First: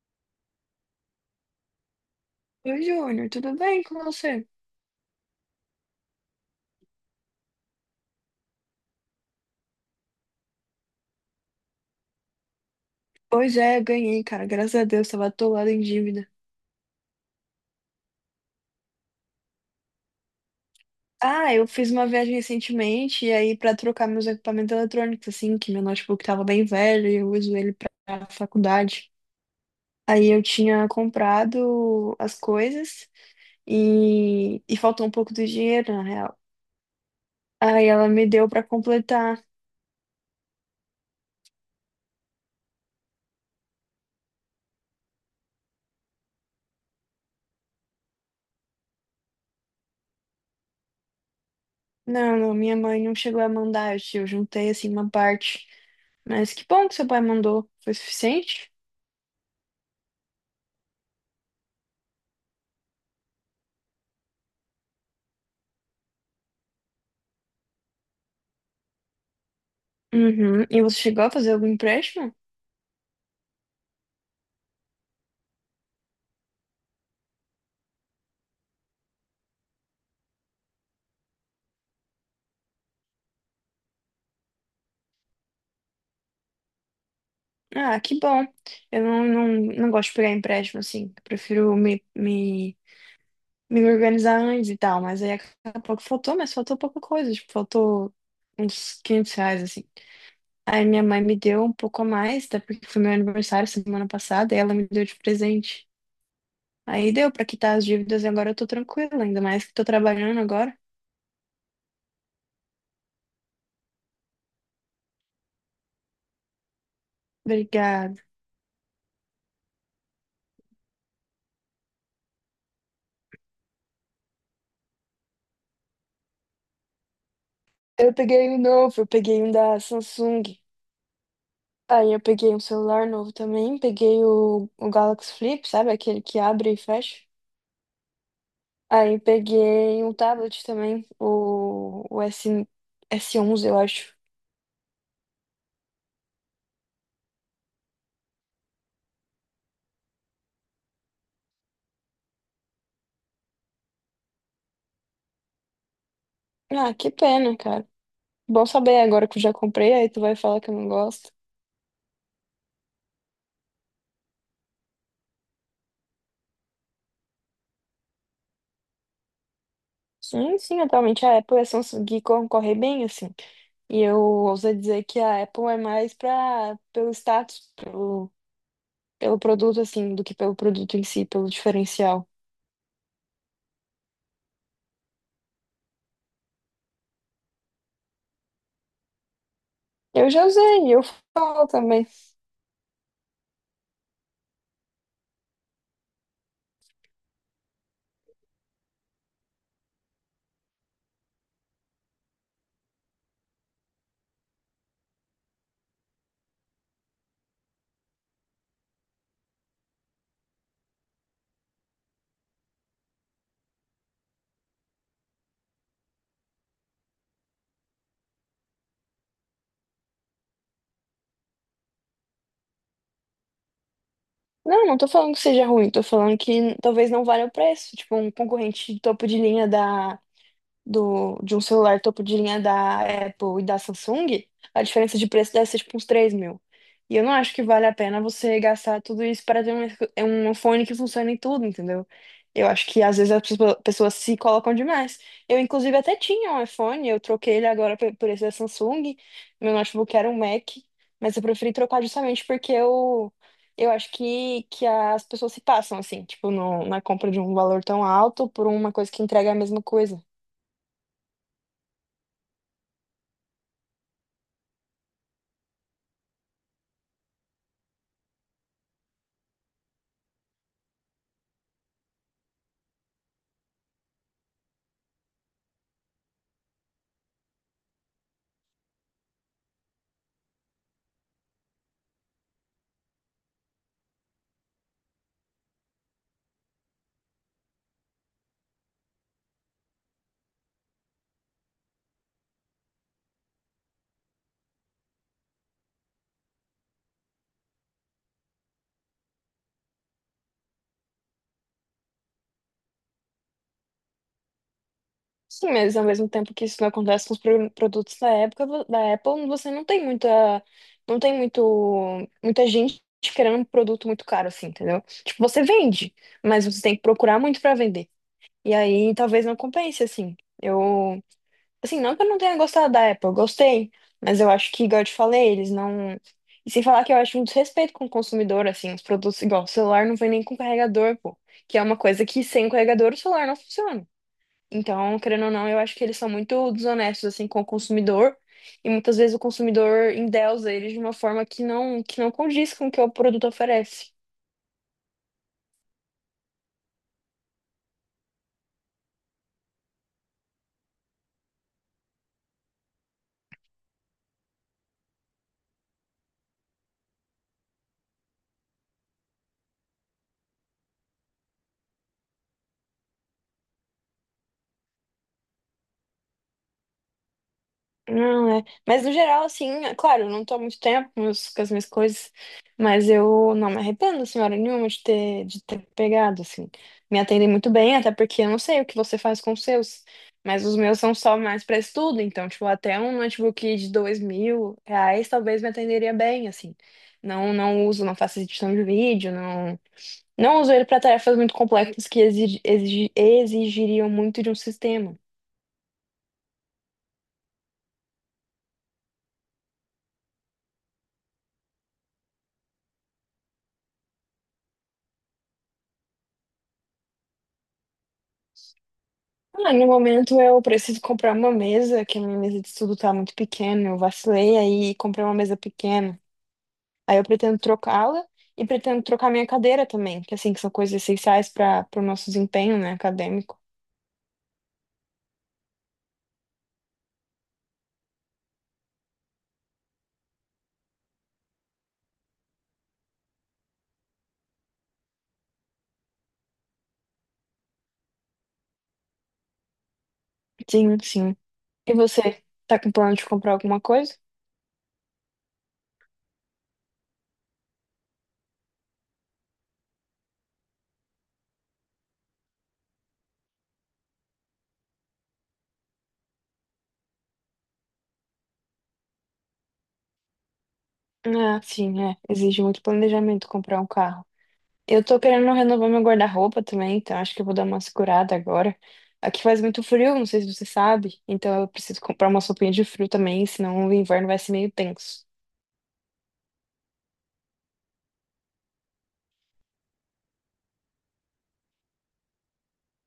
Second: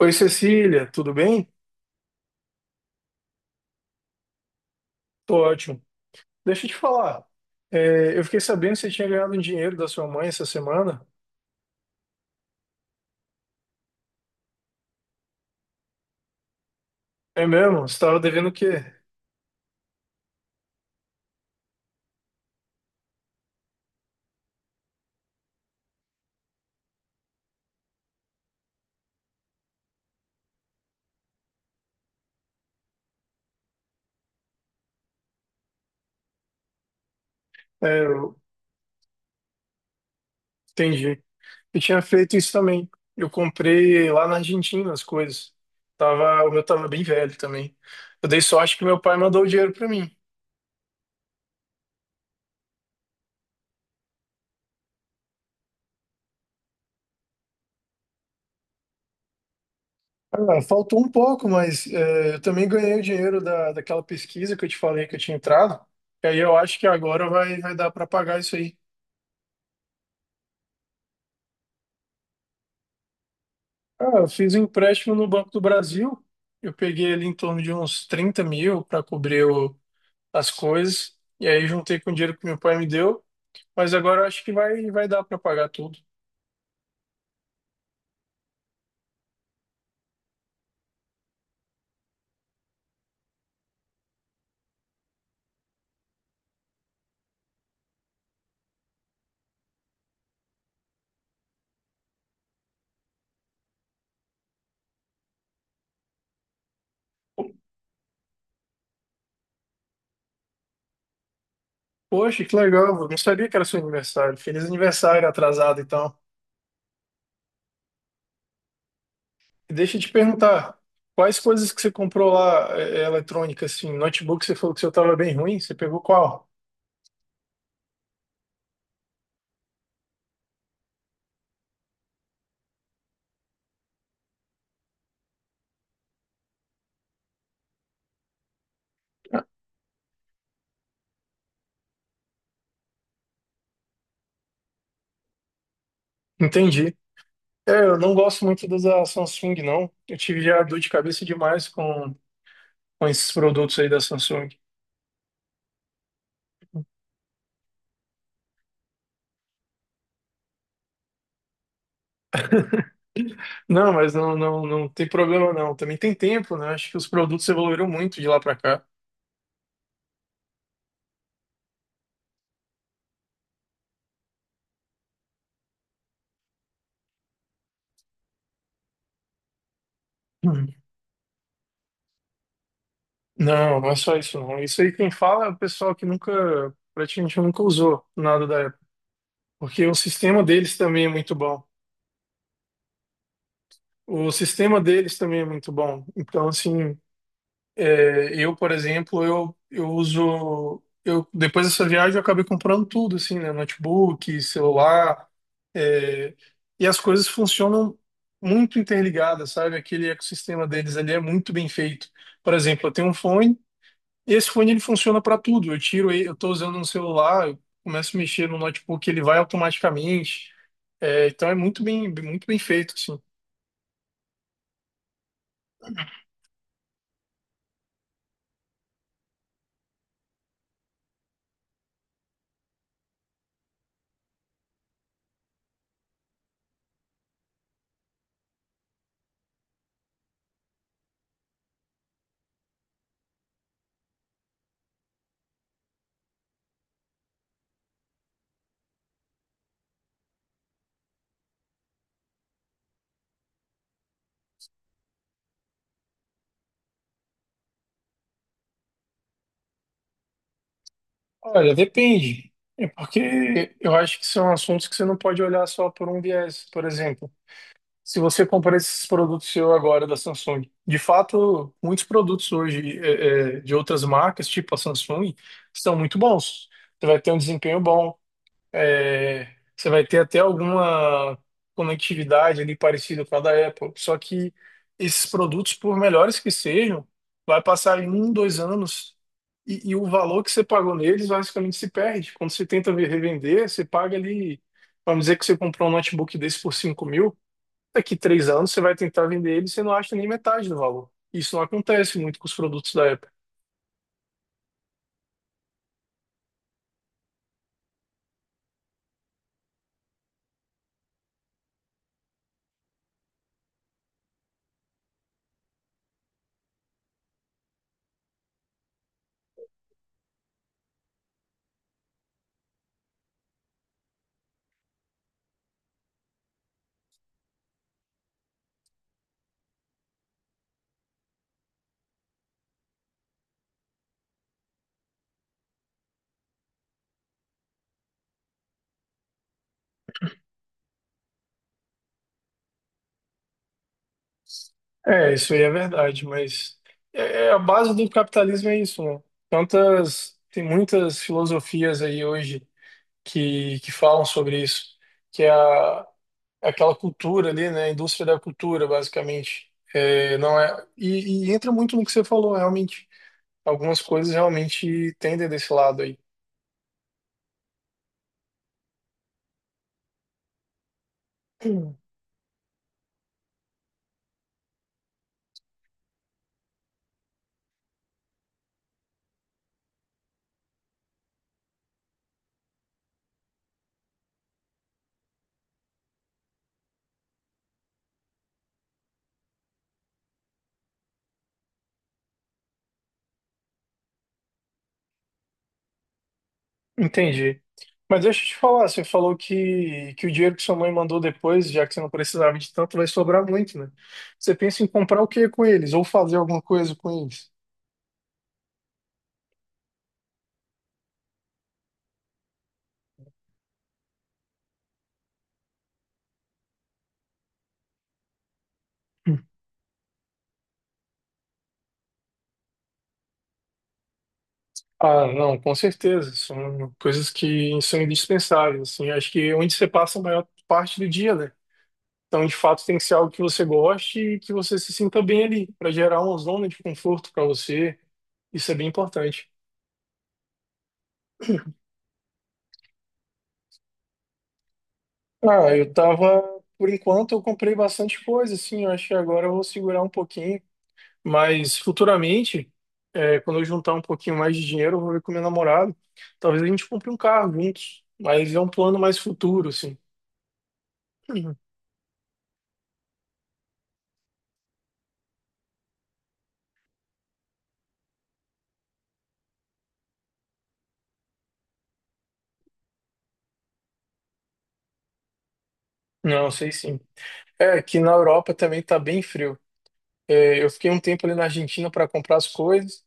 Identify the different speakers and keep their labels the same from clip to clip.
Speaker 1: Oi, Cecília, tudo bem?
Speaker 2: Oi, Júnior, tudo bem com você?
Speaker 1: Tô ótimo. Deixa eu te falar. Eu fiquei sabendo que você tinha ganhado um dinheiro da sua mãe essa semana.
Speaker 2: Pois é, ganhei, cara. Graças a Deus, tava atolado em dívida.
Speaker 1: É mesmo? Você estava devendo o quê?
Speaker 2: Ah, eu fiz uma viagem recentemente e aí pra trocar meus equipamentos eletrônicos, assim, que meu notebook tava bem velho e eu uso ele pra faculdade. Aí eu tinha comprado as coisas e, faltou um pouco do dinheiro, na real. Aí
Speaker 1: É,
Speaker 2: ela me
Speaker 1: eu
Speaker 2: deu pra completar.
Speaker 1: entendi. Eu tinha feito isso também. Eu comprei lá na Argentina as coisas. Tava, o meu tava bem velho também. Eu dei sorte que meu pai mandou o dinheiro para mim.
Speaker 2: Não, não, minha mãe não chegou a mandar, eu juntei assim uma parte. Mas que bom que seu pai mandou. Foi suficiente?
Speaker 1: Ah, faltou um pouco, mas é, eu também ganhei o dinheiro daquela pesquisa que eu te falei que eu tinha entrado. E aí eu acho que agora vai dar para pagar isso aí.
Speaker 2: Uhum. E você chegou a fazer algum empréstimo?
Speaker 1: Ah, eu fiz um empréstimo no Banco do Brasil. Eu peguei ali em torno de uns 30.000 para cobrir as coisas. E aí juntei com o dinheiro que meu pai me deu. Mas agora eu acho que vai dar para pagar tudo.
Speaker 2: Ah, que bom. Eu não, não gosto de pegar empréstimo assim. Eu prefiro me organizar antes e tal. Mas aí acabou pouco faltou, mas faltou pouca coisa. Tipo, faltou uns R$ 500 assim. Aí minha mãe me deu um pouco a mais, até porque foi meu aniversário semana passada e ela me deu de presente. Aí deu pra quitar as dívidas e agora eu tô tranquila, ainda mais que tô trabalhando agora.
Speaker 1: Poxa, que legal. Eu não sabia que era seu aniversário. Feliz aniversário atrasado, então.
Speaker 2: Obrigada.
Speaker 1: E deixa eu te perguntar, quais coisas que você comprou lá, eletrônica, assim, notebook, você falou que o seu estava bem ruim. Você pegou qual?
Speaker 2: Eu peguei um novo, eu peguei um da Samsung. Aí eu peguei um celular novo também, peguei o Galaxy Flip, sabe? Aquele que abre e fecha. Aí peguei um tablet também, o S, S11, eu acho.
Speaker 1: Entendi. É, eu não gosto muito das da Samsung, não. Eu tive já dor de cabeça demais com esses produtos aí da Samsung.
Speaker 2: Ah, que pena, cara. Bom saber agora que eu já comprei, aí tu vai falar que eu não gosto.
Speaker 1: Não, mas não tem problema não. Também tem tempo, né? Acho que os produtos evoluíram muito de lá pra cá.
Speaker 2: Sim, sim, atualmente a Apple e a Samsung concorrem bem, assim. E eu ouso dizer que a Apple é mais pra, pelo status, pelo, pelo produto, assim, do que pelo
Speaker 1: Hum.
Speaker 2: produto em si, pelo diferencial.
Speaker 1: Não, não é só isso não. Isso aí quem fala é o pessoal que nunca, praticamente nunca usou nada da Apple. Porque o
Speaker 2: Eu
Speaker 1: sistema
Speaker 2: já
Speaker 1: deles
Speaker 2: usei, e eu
Speaker 1: também é muito bom.
Speaker 2: falo também.
Speaker 1: O sistema deles também é muito bom. Então, assim, é, por exemplo, eu uso. Eu, depois dessa viagem, eu acabei comprando tudo, assim, né? Notebook, celular. é, e as coisas funcionam muito interligadas, sabe? Aquele ecossistema deles ali é muito bem feito. Por exemplo, eu tenho um fone, e esse fone ele funciona para tudo. Eu tiro, eu estou usando um celular, eu começo a mexer no notebook, ele vai automaticamente. É, então é muito bem feito, assim.
Speaker 2: Não, não tô falando que seja ruim, tô falando que talvez não valha o preço. Tipo, um concorrente de topo de linha de um celular topo de linha da Apple e da Samsung, a diferença de preço deve ser tipo uns 3 mil. E eu não acho que vale a pena você gastar tudo isso para ter um, é um fone que funcione em tudo, entendeu? Eu acho que às vezes as pessoas se colocam demais. Eu, inclusive, até tinha um iPhone, eu troquei ele agora por esse da Samsung. Meu notebook era um Mac, mas eu preferi trocar justamente porque eu acho que as pessoas se passam, assim, tipo, no, na compra de um valor tão alto por uma coisa que entrega a mesma coisa.
Speaker 1: Olha, depende. É porque eu acho que são assuntos que você não pode olhar só por um viés. Por exemplo, se você comprar esses produtos seu agora da Samsung, de fato, muitos produtos hoje de outras marcas, tipo a Samsung, são muito bons. Você vai ter um desempenho bom, é, você vai ter até alguma conectividade ali parecida com a da Apple. Só que esses produtos, por melhores que sejam, vai passar em um, 2 anos e o valor que você pagou neles basicamente se perde. Quando você tenta revender, você paga ali, vamos dizer que você comprou um notebook desse por 5.000, daqui 3 anos você vai tentar vender ele e você não acha nem metade do valor. Isso não acontece muito com os produtos da Apple.
Speaker 2: Sim, mas ao mesmo tempo que isso não acontece com os produtos da da Apple, você não tem muita, não tem muita gente querendo um produto muito caro, assim, entendeu? Tipo, você vende, mas você tem que procurar muito para vender. E aí talvez não compense, assim. Eu, assim, não que eu não tenha gostado da Apple, eu gostei, mas eu acho que, igual eu te falei, eles não. E sem falar que eu acho um desrespeito com o consumidor, assim, os produtos, igual, o celular não vem nem com carregador, pô. Que é uma coisa que sem carregador o celular não funciona. Então, querendo ou não, eu acho que eles são muito desonestos assim com o consumidor e muitas vezes o consumidor endeusa eles de uma forma que não condiz com o que o produto oferece.
Speaker 1: É, isso aí é verdade, mas é a base do capitalismo é isso, né? Tantas, tem muitas filosofias aí hoje que falam sobre isso, que é aquela cultura ali, né? A indústria da cultura, basicamente. É, não é, e entra muito no que você falou, realmente. Algumas coisas realmente tendem desse lado
Speaker 2: Não, é. Mas no geral, assim, é claro, eu não tô há muito tempo com com as minhas
Speaker 1: aí.
Speaker 2: coisas, mas eu não me arrependo, senhora nenhuma, de ter pegado, assim. Me atendem muito bem, até porque eu não sei o que você faz com os seus, mas os meus são só mais para estudo, então, tipo, até um notebook de R$ 2 mil talvez me atenderia bem, assim. Não, não uso, não faço edição de vídeo, não, não uso ele para tarefas muito complexas que exigiriam muito de um sistema.
Speaker 1: Entendi. Mas deixa eu te falar, você falou que o dinheiro que sua mãe mandou depois, já que você não precisava de tanto, vai sobrar muito, né? Você pensa em comprar o que com eles? Ou fazer alguma coisa com eles?
Speaker 2: Ah, no momento eu preciso comprar uma mesa, que a minha mesa de estudo tá muito pequena. Eu vacilei aí e comprei uma mesa pequena. Aí eu pretendo trocá-la e pretendo trocar
Speaker 1: Hum.
Speaker 2: minha cadeira também, que assim, que são coisas essenciais para o nosso desempenho, né, acadêmico.
Speaker 1: Ah, não, com certeza. São coisas que são indispensáveis, assim. Acho que é onde você passa a maior parte do dia, né? Então, de fato, tem que ser algo que você goste e que você se sinta bem ali, para gerar uma zona de conforto para você. Isso é bem importante.
Speaker 2: Sim, sim. E você, tá com plano de comprar alguma coisa?
Speaker 1: Ah, eu tava, por enquanto eu comprei bastante coisa, assim, eu acho que agora eu vou segurar um pouquinho, mas futuramente, é, quando eu juntar um pouquinho mais de dinheiro, eu vou ver com meu namorado, talvez a gente compre um carro juntos, mas é um plano mais futuro, assim. Uhum.
Speaker 2: Ah, sim, é. Exige muito planejamento comprar um carro. Eu tô querendo renovar meu guarda-roupa também, então acho que eu vou dar uma segurada agora. Aqui faz muito frio, não sei se você sabe, então eu preciso comprar uma roupinha de frio também, senão o inverno vai ser meio tenso.
Speaker 1: Não, sei sim. É, aqui na Europa também tá bem frio. É, eu fiquei um tempo ali na Argentina para comprar as coisas,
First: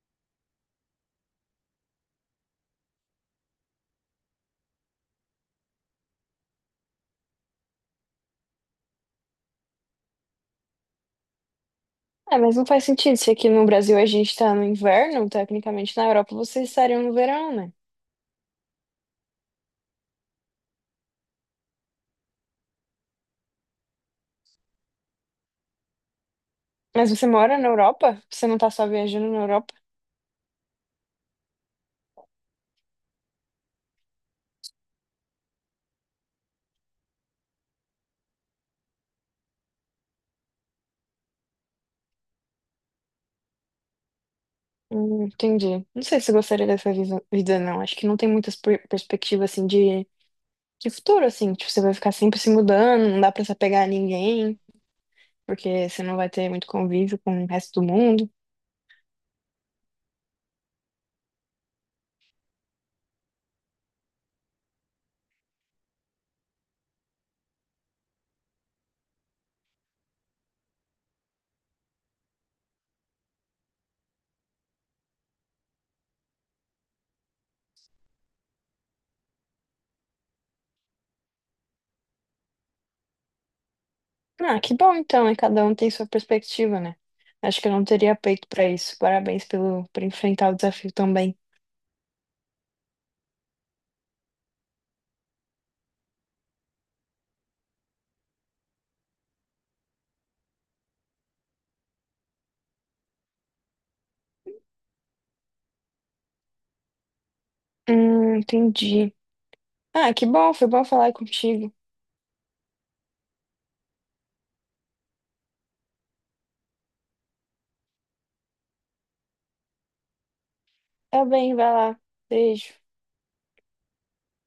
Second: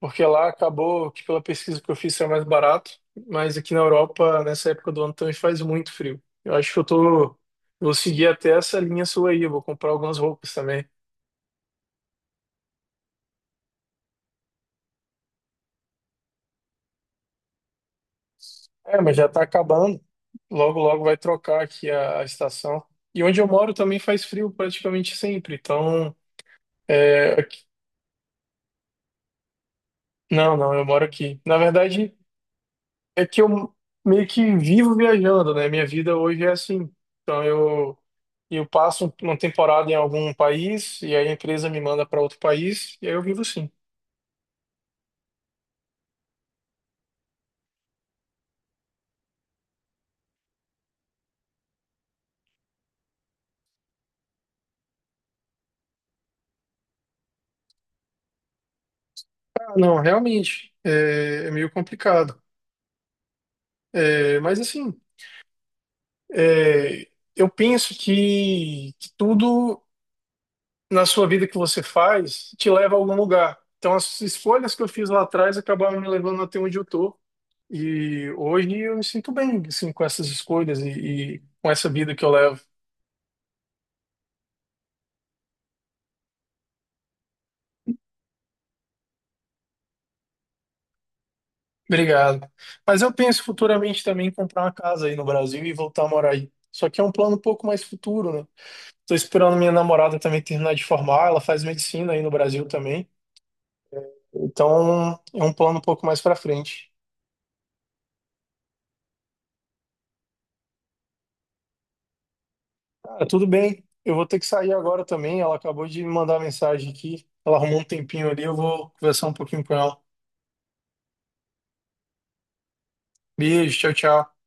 Speaker 1: porque lá acabou que pela pesquisa que eu fiz era mais barato, mas aqui na Europa, nessa época do ano, também faz muito frio. Eu acho que eu tô. Eu Vou seguir até essa linha sua aí, eu vou comprar algumas roupas também.
Speaker 2: É, mas não faz sentido, se aqui no Brasil a gente tá no inverno, tecnicamente na Europa vocês estariam no verão, né?
Speaker 1: É, mas já tá acabando. Logo, logo vai trocar aqui a estação. E onde eu moro também faz frio praticamente sempre. Então,
Speaker 2: Mas você
Speaker 1: é,
Speaker 2: mora na Europa? Você não tá só viajando na Europa?
Speaker 1: não, não, eu moro aqui. Na verdade, é que eu meio que vivo viajando, né? Minha vida hoje é assim. Então eu passo uma temporada em algum país e aí a empresa me manda para outro país e aí eu vivo assim.
Speaker 2: Entendi. Não sei se eu gostaria dessa vida, não. Acho que não tem muitas perspectivas, assim, de futuro, assim. Tipo, você vai ficar sempre se mudando, não dá pra se apegar a ninguém. Porque você não vai ter muito convívio com o resto do mundo.
Speaker 1: Ah, não, realmente é, é meio complicado. É, mas assim, é, eu penso que tudo na sua vida que você faz te leva a algum lugar. Então as escolhas que eu fiz lá atrás acabaram me levando até onde eu tô. E hoje eu me sinto bem assim com essas escolhas e com essa vida que eu levo.
Speaker 2: Ah, que bom então, e cada um tem sua perspectiva, né? Acho que eu não teria peito pra isso. Parabéns pelo por enfrentar o desafio também.
Speaker 1: Obrigado. Mas eu penso futuramente também em comprar uma casa aí no Brasil e voltar a morar aí. Só que é um plano um pouco mais futuro, né? Tô esperando minha namorada também terminar de formar, ela faz medicina aí no Brasil também. Então, é um plano um pouco mais pra frente.
Speaker 2: Entendi. Ah, que bom, foi bom falar contigo.
Speaker 1: Cara, tudo bem. Eu vou ter que sair agora também. Ela acabou de me mandar mensagem aqui. Ela arrumou um tempinho ali, eu vou conversar um pouquinho com ela.
Speaker 2: Tá bem, vai lá. Beijo.
Speaker 1: Beijo, tchau, tchau.